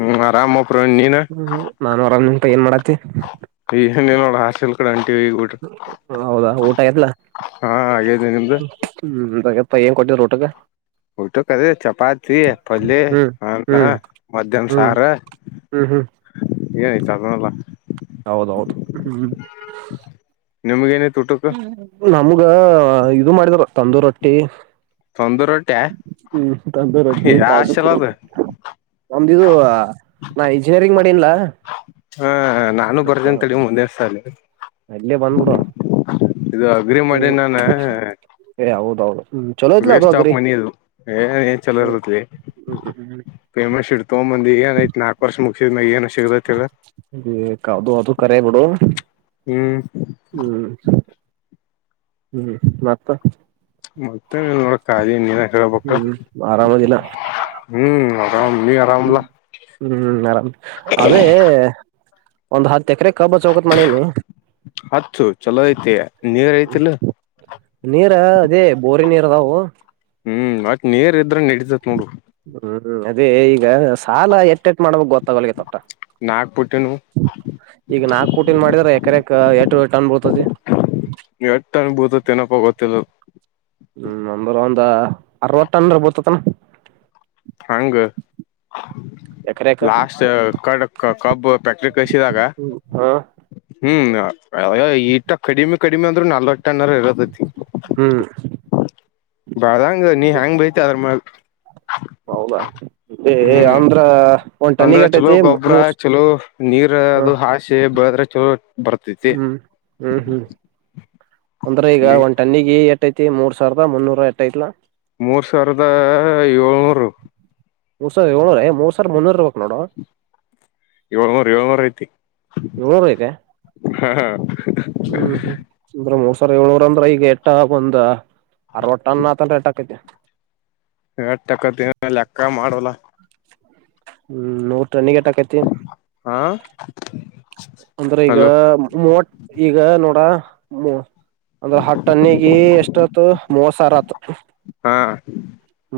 ಹ್ಮು ಆರಾಮ ಹೋಗ್. ಹ್ಮು ನಾನು ಆರಾಮ ಅದನಿ. ಪ ಏನ್ ಮಾಡಾತಿ. ಈ ನೀನ್ ನೋಡ ಹಾಸೆಲ್ ಕಡೆ ಹೊಂಟಿವಿ ಈಗ ಊಟ ಹೌದಾ ಊಟ ಎಲ್ಲ ಹಾ ಹಾಗೇದ ನಿಮ್ದು ಹ್ಮ ನಮ್ದ್ ಪಾ ಏನ್ ಕೊಟ್ಟಿದ್ರ ಊಟಕ್. ಊಟಕ್ಕೆದ ಚಪಾತಿ ಪಲ್ಲಿಯ ಹ್ಮ್ ಅನ್ನ ಹ್ಮ್ ಮಧ್ಯಾಹ್ನ ಹ್ಮ್ ಸಾರು. ಹ್ಮ್ ಹ್ಮ್ ಏತನಲ್ಲಾ. ಹೌದೌದು ಹ್ಮ. ನಿಮ್ಗ ಏನಿತ್ತು. ಹ್ಮ ನಮ. ಈಗ ಇದು ಮಾಡಿದ್ರು ತಂದೂ ರೊಟ್ಟಿ. ತಂದು ರೊಟ್ಟಿ ಹ್ಮ ತಂದುರ್ ರಟ್ಟಿ ಯಾ ಕಾಜು ಹಾಸ್ಟೆಲ್ ಕರಿ ಅದ ನಮ್ದಿದು ನಾ ಇಂಜಿನಿಯರಿಂಗ್ ಮಾಡಿನ್ಲ ಹ ನಾನು ಮತ್ತ. ಬರ್ತೀನಿ ತಡಿ ಮುಂದಿನ ಸಾಲಿ ನಲ್ಲಿಯ ಬಂದ್ಬಡ ಇದು ಅಗ್ರಿ ಹ್ಮ. ಮಾಡಿ ನಾನ ಹೌದೌದು. ಹ್ಮ್ ಚಲೋ ಐತ್ಲ ಅದು ವೇಸ್ಟ್ ಆಫ್ ಅಗರಿ ಮನಿ ಅದು ಏನ್ ಏನ್ ಚಲೋ ಇರತ್ಲ್ಲಿ ಹ್ಮ್ ಹ್ಮ್ ಫೆಮಸ್ ಇಡ್ ತಗೊಂಬಂದಿ ಏನ್. ನ ನಾಕ ವರ್ಷ ಮುಗಸಿದ ಏನು. ಕಾದು ಅದುೂ ಕರೆ ಬುಡು. ಹ್ಮ್ ಹ್ಮ್. ಹ್ಮ್ ಮತ್ತ. ಮತ್ತ ನೋಡ ಕಾಲಿ ನೀವ ಹೇಳ್ಬಕು ಹ್ಮ್ ಆರಾಮದಿಲ್ಲ ಹ್ಮ್ ಆರಾಮ ನೀ ಆರಾಮಲ. ಹ್ಮ್ ಆರಾಮ್ ಒಂದು ಹತ್. ಎಕರೆ ಕಬ್ಬ ಚೌಕತ್ ಮಾಡೀನಿ ಹಚ್ಚು ಚಲೋ ಐತ ನೀರ್ ಐತಿಲ್ಲ. ನೀರ ಅದೇ. ಬೋರಿನ ನೀರ ಅದಾವು. ಹ್ಮ್ ಅ ನೀರ್. ದ್ರ ನಡೀತೈತಿ ನೋಡು. ಹ್ಮ್ ಅದೇ ಈಗ ಸಾಲ ಎ ಎಟ್ಟ ಎಟ್ಟ ಮಾಡಬೇಕ ಗೊತ್ತಾಗವಲ್ತ್ ಒಟ್ಟ ನಾಕ್ ಪುಟ್ಟಿನು ಈಗ ನಾಕ್ ಪುಟಿಂದ ಮಾಡಿದ್ರಾ ಎಕ್ರೆಕ ಎಟ್ ಟನ್ ಬೀಳ್ತೈತಿ. ಎಟ್ಟ ಅನ್ಭೂತತ್ತೇನಪ್ಪ ಗೊತ್ತಿಲ್ಲ ಹ್ಮ ನಂದ್ರ ಒಂದ್ ಅರವತ್ತು ಟನ್ರ ಬೀಳ್ತೈ. ಹ. ಹಂಗ. ಎಕರೆಕ ಲಾಸ್ಟ್ ಕಡ ಕಬ್ ಫ್ಯಾಕ್ಟರಿ ಕಳ್ಸಿದ್ದಾಗ ಹ ಹ್ಮ್. ಅ ಅಯ ಈಟ ಕಡಿಮೆ ಕಡಿಮೆ ಅಂದ್ರನು ನಲವತ್ತು ಟನ ಇರತೈತಿ. ಹ್ಮ್ ಬೆಳದಂಗ ನೀ ಹೆಂಗ್ ಬೆಳಿತಿ ಅದರ ಮ್ಯಾಲ. ಹೌದಾ ಏ ಏ ಅಂದ್ರ ಒಂದ್ ಅಂದ್ರೆ ಟನ್ನಿಗೆ ಚಲೋ ಎಟೈತಿ ಗೊಬ್ರ ಮೂರ್ ಚಲೋ ನೀರ್ ಹ ಅದು ಹಾಸಿ ಬೆಳದ್ರೆ ಚಲೋ ಬರ್ತೈತಿ ಹ್ಮ್ ಹ್ಮ್ ಹ್ಮ್ ಅಂದ್ರ ಈಗ ನೀ ಒಂದ ಟನ್ನಿಗೆ ಎಟೖತಿ ಮೂರ್ ಸಾವ್ರದ ಮುನ್ನೂರ ಎಟೖತ್ನ. ಮೂರ್ ಸಾವ್ರದ ಏಳ್ನೂರು. ಮೂರ್ ಸಾವ್ರದ ಏಳ್ಳೂರ ಏ ಮೂರ್ ಸಾವ್ರದ್ ಮುನ್ನೂರು ಇರಬೇಕ್ ನೋಡೋ. ಏಳ್ನೂರ್ ಏಳ್ನೂರ್ ಐತಿ. ಏಳ್ನೂರ್ ಐತೆ ಹ ಹ್ಮ್ ಹ್ಮ್ ಅಂದ್ರ ಮೋಸ. ಏಳ್ನೂರ ಅಂದ್ರ ಈಗ ಎಟ್ಟಾ ವಂದ. ಅರವತ್ತ ಟನ್ ಆತಂದ್ರ ಎಟಾಕ್ತೈತಿ. ಎಟ್ ಅಕ್ಕೖತಿ ಲೆಕ್ಕಾ ಮಾಡ್ರಲ್ಲ. ಹ್ಮ್ ನೋ ಹಾ ಅಂದ್ರ ಈಗ ಹಲೋ ಮೂವತ್ತ್ ಈಗ ನೋಡ ಹ್ಮ ಅಂದ್ರ ಹತ್ತ ಟನ್ಗಿ ಎಸ್ಟ್ ಆತು ಮೂವತ್ತು ಸಾವ್ರಾತು. ಹಾ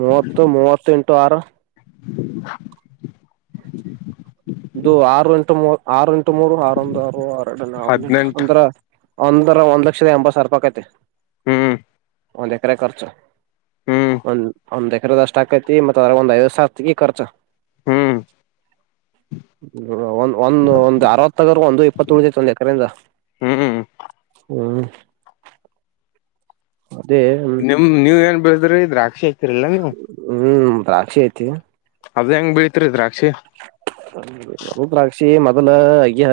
ಮೂವತ್ತು ಮೂವತ್ತೆಂಟು ಆರು [inaudible] ಇದು ಆರು ಇಂಟು ಮೂವತ್ತು ಆರು ಟು ಮೂರು ಆರೊಂದ್ ಆರು ಆರ ಎರಡ ಹನ್ನೆರಡು ಹದ್ನೆಂಟ್ ಹದ್ನೆಂಟ ಅಂದ್ರ ಅಂದ್ರ ಒಂದ್ ಲಕ್ಷದ ಎಂಬತ್ ಸಾವ್ರ ರೂಪಾಯಿ ಅಕೈತಿ. ಹ್ಮ್ ಒಂದು ಎಕರೆ ಖರ್ಚು. ಹ್ಮ್ ಅ [unintelligible] ಒಂದ್ ಎಕಿರ್ದಷ್ಟಾಗೖತಿ ಮತಾ ಅದ್ರಗೊಂದ್ ಐವತ್ಸಾವ್ರ ತೆಗಿ ಖರ್ಚು. ಹ್ಮ್ ಒ ಒಂದ ಒಂದ್ ಅರವತ್ತಗ್ರ ಒಂದು ಇಪ್ಪತ್ತು ಉಳ್ದತಿ ಒಂದ್ ಎಕ್ರೆಯಿಂದ ಹ್ಮ್ ಹ್ಮ್ ಅದೇ ಹ್ಮ್ ನಿಮ್ ನೀವೇನ್ ಬೆಳೆದ್ರಿ [unintelligible] [unintelligible] ಹ್ಮ್. ದ್ರಾಕ್ಷೆತಿ. ಅದ ಹೆಂಗ್ ಬೀಳರಿಿದ್ರ. ಹೌ ನ ರಾಕ್ಷ. [unintelligible] ಮೊದಲ ಅಯ್ಯ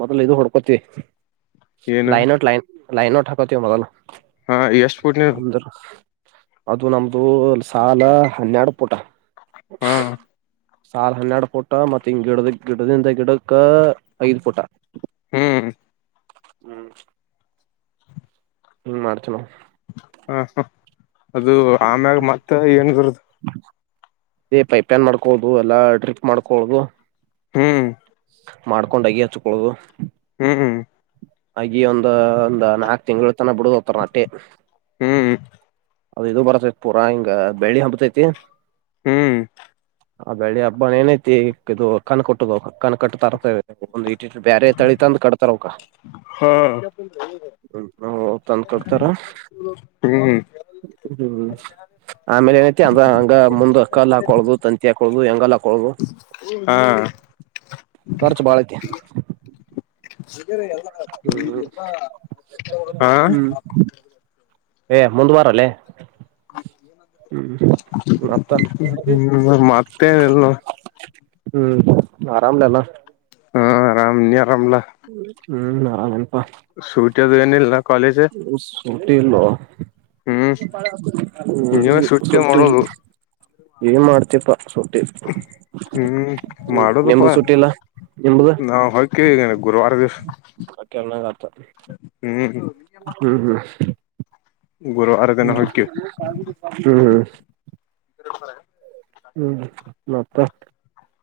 ಮೊದಲ್ ಇದು ಹೊಡ್ಕೋತಿವಿ. ಏನ ಲೈನ್ ಔಟ್ ಲೈನ್. ಲೈನ ಠಕತ ಮೊದಲು. ಹಾ ಎಷ್ಟ್ ಪುಟ್ ನೀ ಅಂದ. ಇದು ನಮ್ದು ಸಾಲ ಹನ್ನೆರಡು ಪುಟ. [inaudible] ಹಾ ಸಾವಿ ಹನ್ನೆರಡ್ ಫುಟ ಮತ್ತತ್ ಹಿ ಗಿಡದ ಗಿಡದಿಂದ ಗಿಡಕ್ ಐದ್ ಫುಟ. ಹ್ಮ್. ಹ್ಮ್. ಹ್ಮ್ ಮಡತಣ. ಹಾ ಹಾ. ಅದು ಆಮ್ಯಾಗ ಮತ್ತ ಏನ್ ಬರದು. ಪೈಪ್ನ್ ಮಾಡ್ಕೊಳುದು ಎಲ್ಲಾ ಡ್ರಿಕ್ ಮಾಡ್ಕೊಳುದು. ಹ್ಮ್. ಮಾಡ್ಕೊಂಡಾಗಿಿ ಹಚ್ಕೊೊಳ್ಳೋದು. ಹ್ಮ್ ಹ್ಮ್. ಹಾಗ ಒಂದು ಒಂದ್ ನಾಕ್ ತಿಂಗಳು. ತ್ತನ್ನ ಬಿಡಗ ಒತ್ತರನಾಟೆ. ಹ್ಮ್ ಅದ ಇದು ಬರತೈತಿ ಪೂರ ಹಿಂಗ ಬೆಳ್ಳಿ ಹಂಪ್ತೈತಿ. ಹ್ಮ್. ಆ ಬೆಳಿ ಹಬ್ಬ ಏನೈತಿ ಇದು ಕಣ ಕೊಟ್ಟುದು ಕಣ್ ಕಟ್ಟ ತರ್ತ. ಬೇರೆ ತಳಿ ತಂದ್ ಕೊಡ್ತಾರ ಅವಕ ಹಾ ತಂದ್ ಕೊಡ್ತಾರ. ಹ್ಮ್ ಹ್ಮ್ ಆಮೇಲೆ ಏನತಿ ಅಂದ್ರ ಹಂಗ ಮುಂದ್ ಅ ಕಲ್ ಹಾಕೊಳದು ತಂತಿ ಕೊ ಎಂಗಲ್ಲ. ಹಾ. ಖರ್ಚು ಬಾಳ ಐತಿ. ಹಗೇರೆ ಎಲ್ಲ. ಹ್ಮ್ ಹಾ ಹ್ಮ್. ಏ ಮುಂದುವಾರಲ್ಲೇ. ಹ್ಮ್ ಮತ್ತೇನಲ್. ಹ್ಮ್ ಆರಾಮ್ಲೆ ಅಲ್ಲ. ಹಾ ಆರಾಮಲಿ. ಆರಾಮ. ಹ್ಮ್ ಆರಾಮ ಅಪ್ಪ. ಸುತ ತುಏನಿಲ್ಲಿಲ್ಲಾ. ಕಾಲೇಜ. ಊಟ್ಟಲ್ಲ. ನೀವೇ ಹ್ಮ್ ಸೂಟಿ ಸುಟ್ಟ ಮಾಡೋದು ಏನ್ ಮಾಡ್ತಿಪ್ಪ ಸುಟ್ಟಿ ಹ್ಮ್ ಹ್ಮ್ ನೆಂಬು ಮಾಡೋದಪ್ಪಾ ಸುಟ್ಟಿಲ್ಲ ನಿಂಬುದಕಾಗ ನಾವ್ ಹೊಕ್ಕಿವಿ ಗುರುವಾರ ದಿವ್ಸ ಆತ. ಹ್ಮ್ ಹ್ಮ್ ಹ್ಮ್. ಗುರುವಾರ ದಿನ ಹ್ಮ ಹೊಕ್ಕಿವಿ ಹ್ಮ್ ಹ್ಮ್. ಹ್ಮ ಮತ್ತ.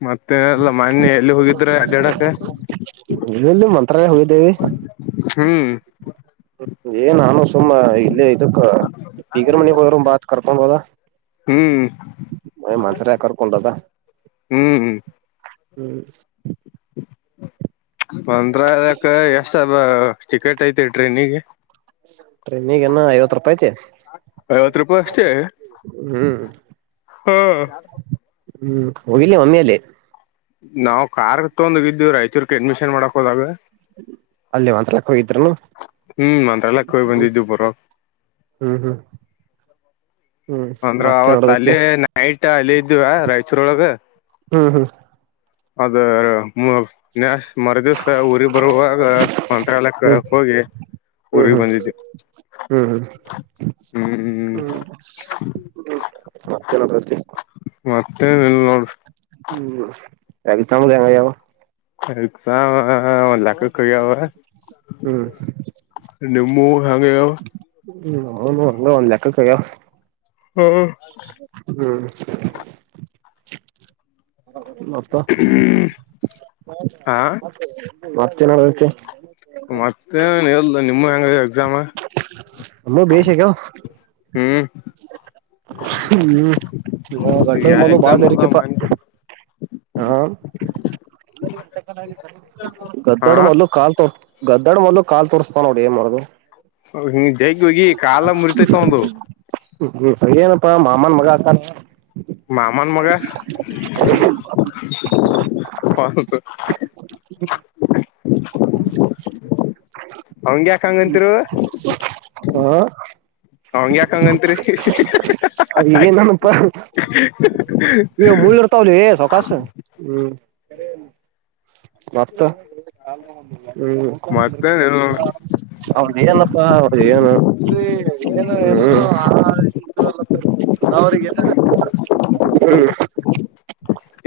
ಮತ್ತೆ ಎಲ್ಲ ಮನೆೆ ಎಲ್ಲಿ ಹೋಗಿದ್ರೆ ಅಡ್ಡಕ. ಹತ್ರ ಹೋಯ್ದೇವಿ. ಹ್ಮ್. ಏ ನಾನು ಸುಮ್ಮ ಇಲ್ಲ ಇದಕ್ಕ ಇಗರ ಮನಿಗೆ ಹೋದರು ಮಾತ್. ಕರ್ಕೊಂಡುಬೋದಾ. ಹ್ಮ್ ಮಂತ್ರಾಲಯ ಕರ್ಕೊಂಡ್ ಹೋದ ಹ್ಮ್ ಹ್ಮ್. ಹ್ಮ್. ಮಂತ್ರಲಾಯಕೆ ಎಷ್ಟ ಟಿಕೆಟ್ ಐತಿ ಟ್ರೈನಿಗೆ ಟ್ರೈನಿಗೇನ ಐವತ್ ರೂಪಾಯಿ ಐತಿ ಐವತ್ ರೂಪಾಯಿ ಅಷ್ಟೇ ಹ್ಮ್ ಹಾ. ಹ್ಮ್ ಹೋಗಿಲ್ಲ ಮಮ್ಮಿಯಲ್ಲೇ. ನಾವು ಕಾರಾರ್ ತೊಂದೋಗಿದ್ದೇವಿ ರಾಯಚೂರ್ಗೆ ಅಡ್ಮಿಷನ್ ಮಾಡಕ್ ಹೋದಾಗ. ಅಲ್ಲಿ ಮಂತ್ಲಕ್ ಹೋಗಿದ್ನು್ಮ ಹ್ಮ್ ಮಂತ್ರಾಲಯಕ್ ಹೋಗಿ ಬಂದಿದ್ವಿ ಬರೋ ಹ್ಮ್ ಹ್ಮ್. ಹ್ಮ್ ಅಂದ್ರ ಮತ್ತೆ ಅವತ್ ನಡದೈತಿ ಅಲ್ಲಿ ನೈಟ್ ಅಲ್ಲಿ ಇದವ ರಾಯಚೂರೊಳಗ. ಹ್ಮ್ ಹ್ಮ್. ಅದ. ನನ್ಯಾ ಮರದಿವ್ಸ ಊರಿಗೆ ಬರುವಾಗ ಮಂತ್ರಾಲಯಕ್ಕೆ ಹ್ಮ್ ಹೋಗಿ ಹ್ಮ್ ಹ್ಮ್ ಊರಿಗ್ ಬಂದಿದವಿ. ಹ್ಮ್ ಹ್ಮ್ ಹ್ಮ್ ಹ್ಮ. [inaudible] ಮತ್ತೆನ ತರ್ತಿ. ಮತ್ತೆ ಎಲ್ ನೋಡರಿ. ಹ್ಮ್ ಎಕ್ಸಾಮ್ ಯಾವಾಗ ಯಾವಾಗ ಎಕ್ಸಾಮ್ ಒಂದ ಲೆಕ್ಕಕ್ಕ ಹೋಗ್ಯಾವ. ಹ್ಮು ನಿಮ್ಮು ಹಂಗ ಆಗ್ಯಾವು. ಹ ಹಂಗ ಒಂದ ಲಕ್ಕಕ್ ಆಗ್ಯಾವ. ಹ ಹ್ಮು ಮತ್ತ ಆ [unintelligible] ಮತ್ತೆ ಏನ್ ನಡದತ್ತಿ. ಮತ್ತೇನ್ ಇಲ್ಲ್ ನಿಮ್ಮು ಹೆಂಗ ಎಕ್ಸಾಮ. ಹಂಗ್ ಭೇಷ್ ಆಗ್ಯಾವ್. ಹ್ಮ್ ಹ್ಮು ಈಗ ಗಡ್ಡದ ಯಾ ಮಲ್ಲು ಬಾಳ ಎಕ್ಸಾಮ್ ಮುಗ್ದಾವ ಬೇರಿಕಪಾ. ಮನ್ [inaudible] ಹಾ ಗದ್ದಾಡ ಮಲ್ಲು ಕಾಲ್ತೊ ಗದ್ದಾಡು ಮಲ್ಲು ಕಾಲ್ ತೋರಿಸ್ತಾನ್ ನೋಡ ಏನ್ ಮಾಡೋದು. ಹೌ ಹಿ ಜೈ. ಗಿ ಹೋಗಿ ಕಾಲ ಮುರಿತೈತ ಅವಂದು. ಸರಿ ಏನಪ್ಪ ಮಾಮಾನ ಮಗ ಆತಾನ. ಮಾಮಾನ್ ಮಗಾ. ಒಂದ್ ಅವಂಗ್ಯಾಕ್ ಹಂಗ್ ಅಂತಿರು. ಆ ಅವಂಗ ಯಾಕ ಹಂಗಂತಿರ್. ಅದ ಏನನಪ್ಪಾ. ಎ ಮುಳ್ಳರ್ತಾವ್ಲೇ ಸೌಕಾಸ್ ಹ್ಮು. [unintelligible] ಮತ್ತ್ [unintelligible] ಹ್ಮು ಮತ್ತೇನ್ ಇಲ್ಲ ನೋಡ್ ಅವಂದೇನಪಾ ಅವ್ರೇನ ಹು. ಅವ್ರಿಗೇನರೆ ಹ್ಮು.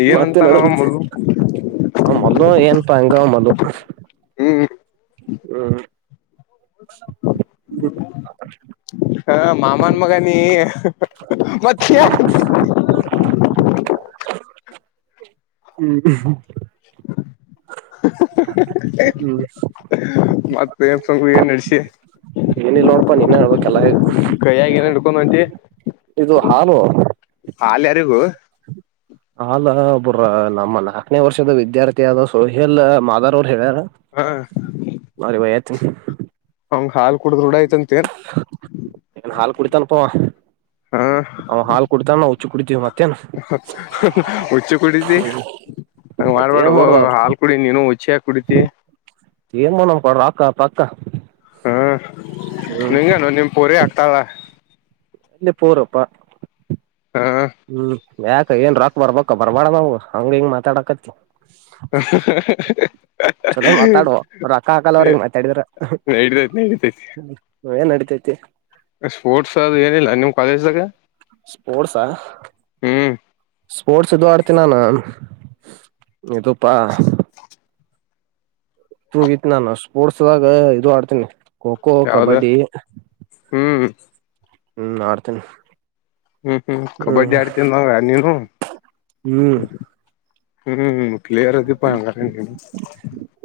ಏನಂತಾನಾವ್ ಮಲ್ಲು. ಏನಪಾ ಹಂಗ ಅವ್ ಮಲ್ಲು. ಹ್ಮು ಹ್ಮು ಹಾ. ಮಾಮನ್ ಮಗ ನೀ ಮತ್ತ. [unintelligible] [inaudible] ಹ್ಮ್. ಮತ್ತ ಏನ್ ಸಕ ಏನ್ ನಡ್ಸಿ ಏನಿಲ್ಲ ನೋಡಪಾ ನೀನೇ ಹೇಳ್ಬೇಕೆಲ್ಲ ಕೈಯಗ ಏನ ಹಿಡ್ಕೊಂಡ್ ಹೊಂಟಿ ಇದು ಹಾಲ್ ಯಾರಿಗೂ. ಅಲ್ ಒಬರ ನಮ್ಮ ನಾಕನೇ ವರ್ಷದ ವಿದ್ಯಾರ್ಥಿ ಆದ ಸೊಹೇಲ್ ಮಾದಾರ್ ಅವರು ಹೇಳ. ಹಾ [unintelligible] ತ್ತ. [unintelligible] ಹಂಗ ಹಾಲ್ ಕುಡುದ ರೂಡ ಆಯತ್. ಏನ್ ಹಾಲು ಕುಡಿತಾನ ಪವ ಅವ ಹಾಲು ಕುಡಿತಾನ. ಕುಡಿತೀವಿ ಮತ್ತ್. ಉಚ್ಚಿ ಕುಡಿದಿ ಹಂಗ ಮತ್ತ ಮಾಡ್ಬಾಡ್ ಏನ್ ಮಾಡುದ ಅವ್ರ ಹಾಲ್ ಕುಡ ನೀನು ಹುಚ್ಚಿಕ್. ಕುಡಿತ. ಏನ್ ಮೋನಮ್ ಕೊಡ್ರ ಅಕ್ಕ ಅ ಪ ಅಕ್ಕ. ಹಾ ನಿಂಗೇನು ನಿಮ ಪೊರಿ ಆ. ತ್ತಲ. ಎಲ್ಲಿ ಪರಪ್ಪ. ಹಾ. ಯಾಕ ಏನ್ ರಾಕ್ ಬರ್ಬಕ್ ಬರ್ಬಾಡ ಅವು ಹಂಗ ಹಿಂಗ್ ಮಾತಾಡಕತಿ. ಚಲೋ ಮಾತಾಡುವ ರೊಕ್ಕ ಹಾಕಲ್ಲ ಅವ್ರಿಗೆ ಮಾತಾಡಿದ್ರ [inaudible] ನಡಿತೈತಿ ನಡಿತೈತಿ. [inaudible] ಸ್ಪೋರ್ಟ್ಸ್ ಅ ಏನಿಲ್ಲ ನಿಮ್ ಕಾಲೇಜ್ದಾಗ. ಸ್ಪೋರ್ಟ್ಸಾ ಆ. ಹ್ಮ್ ಸ್ಪೋರ್ಟ್ಸ್ ಇದು ಆಡ್ತೀನಾನು. ಇದುಪ್ಪಾ. ಹೂಗಿತ್ ನಾನು ಸ್ಪೋರ್ಟ್ಸದಾಗ ಇದು ಆಡ್ತೀನಿ. ಖೋಖೋ ಯಾವ್ದ ಕಬಡ್ಡಿ. ಹ್ಮ್. ಹ್ಮ್ ಆಡ್ತೀನಿ. ಹ್ಮ್ ಹ್ಮ್ ಕಬಡ್ಡಿ ಆಡ್ತ ನ ನೀನು. ಹ್ಮ್್ಮ ಹ್ಮ್. ಪ್ಲೇಯರ್ ಅದೀಪ ಹ್ಮ ಹಂಗಾರ ನೀನು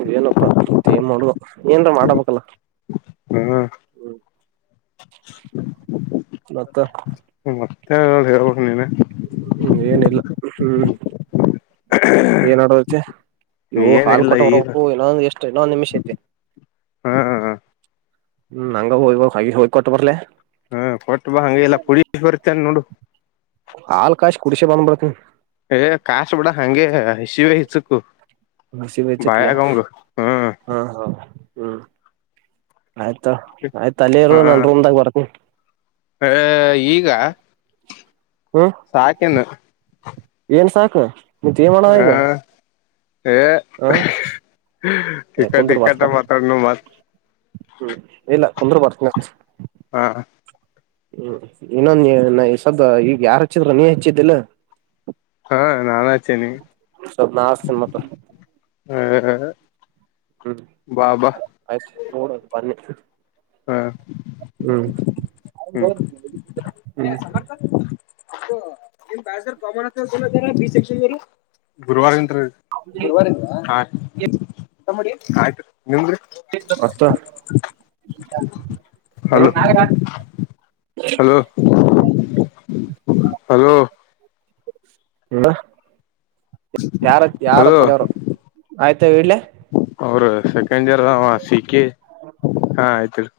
ಇದೇನಪ್ಪಾ ಮತ್ತೆ ಏನ್ ಮಾಡೋುವ ಏನ್ರ ಮಾಡಬೇಕಲ್ಲ ಹ್ಮ್. ಹ್ಮ ಮತ್ತ ಮತ್ತೆ ಹೇಳ್ಬೇಕ್ ನೀನ ಹ್ಮ್ ಏನಿಲ್ಲ ಹ್ಮ್. ಏನ್ಮಾಡೖತೆ ಯೋ ಹಾಲ್ ಏನಿಲ್ಲ ಈಗ ಕೊಟ್ಟವ್ರಪ್ಪೋ ಇನೊಂದ್ ಎಷ್ಟ ಇನ್ನೊಂದ್ ನಿಮಿಷ ಐತೆ ಹಾ ಹ್ಮ ನಂಗ ಹೋಗ್ ಹಾಗ ಹೊ ಕೊಟ್ಬರಲ್ಲೆ. ಹಾ ಕೊಟ್ಬಾ ಹಂಗ ಎಲ್ಲ ಪುಡಿ ಬರ್ತೇನ್ ನೋಡು. ಪುಡಿಶೆ [unintelligible] ಏ ಕಾಸುಬಿಡೋ ಹಂಗೆ ಶಿವೖಚುಕು ಮಸಿಬೖಚಿಕ್ಲೆ ಹ್ಮ್ ಹಾ ಹಾ. ಹಾ ಆಯ್ತ ಆಯ್ತಲ್ಲೇ ಇರು ನನ್ ಹ ರೂಮ್ದಾಗ ಬರ್ತನ. ಏ ಸಾಕಿನು. ಹ [inaudible] ಏನ್ಸಾಕು ಮತ್ತೇನ್ಮಾಡಣ ಈಗ? ಹ ಏ ಕುಂದ್ರ ಬರ್ತಾ [unintelligible] ಮಾತಡ್ನು ಮಾತ ಹ್ಮ್ ಇಲ್ಲ ಕುಂದ್ರು ಬರ್ತನಿ. ಹಾ ಹ್ಮ್ ಇನ್ನೊಂದು ಈ ಸ್ವಲ್ದು ಈಗ ಯಾರ್ ಹಚ್ಚಿದ್ರ ನೀ ಹಚ್ಚಿದ್ದಿಲ್ಲ ಹಾ ನಾನಾಚ್ತೆನೆ ಸ್ವಲ್ಪ ನಾ ಹಚ್ತೇನ್ ಮತ್ತ ಹ ಹ್ಮ್ ಆಯ್ತು ನೋಡದು ಬನ್ನಿ ಹ ಹ್ಮ್ ಹ್ಮ್ ಹ್ಮ್ ಇದು ನಿಮ್ ಬ್ಯಾಚೊರ್ [unintelligible] ಬಿ ಸೆಕ್ಷನ್ದವರು ಗುರುವಾರಿಂದ್ ಗುರುವಾರಿಂದ ಹಾ ಟಮ್ಮಾಡಿ ಆಯ್ತು. ನಿಮ್ಮದ್ರಿ? ಮತ್ತ ಹಲೋ ಹ್ಮ್ ಹಲೋ ಹಲೋ. [unintelligible] ಯಾರ ಯಾರ ಪ ಹಲೋ [unintelligible] ಆಯ್ತ ಇಡ್ಲೆ? ಅವ್ರ ಸೆಕೆಂಡ್ ಇರ್ ಸಿ ಕೆ ಹಾ ಆಯ್ತ್ು ಇಡು.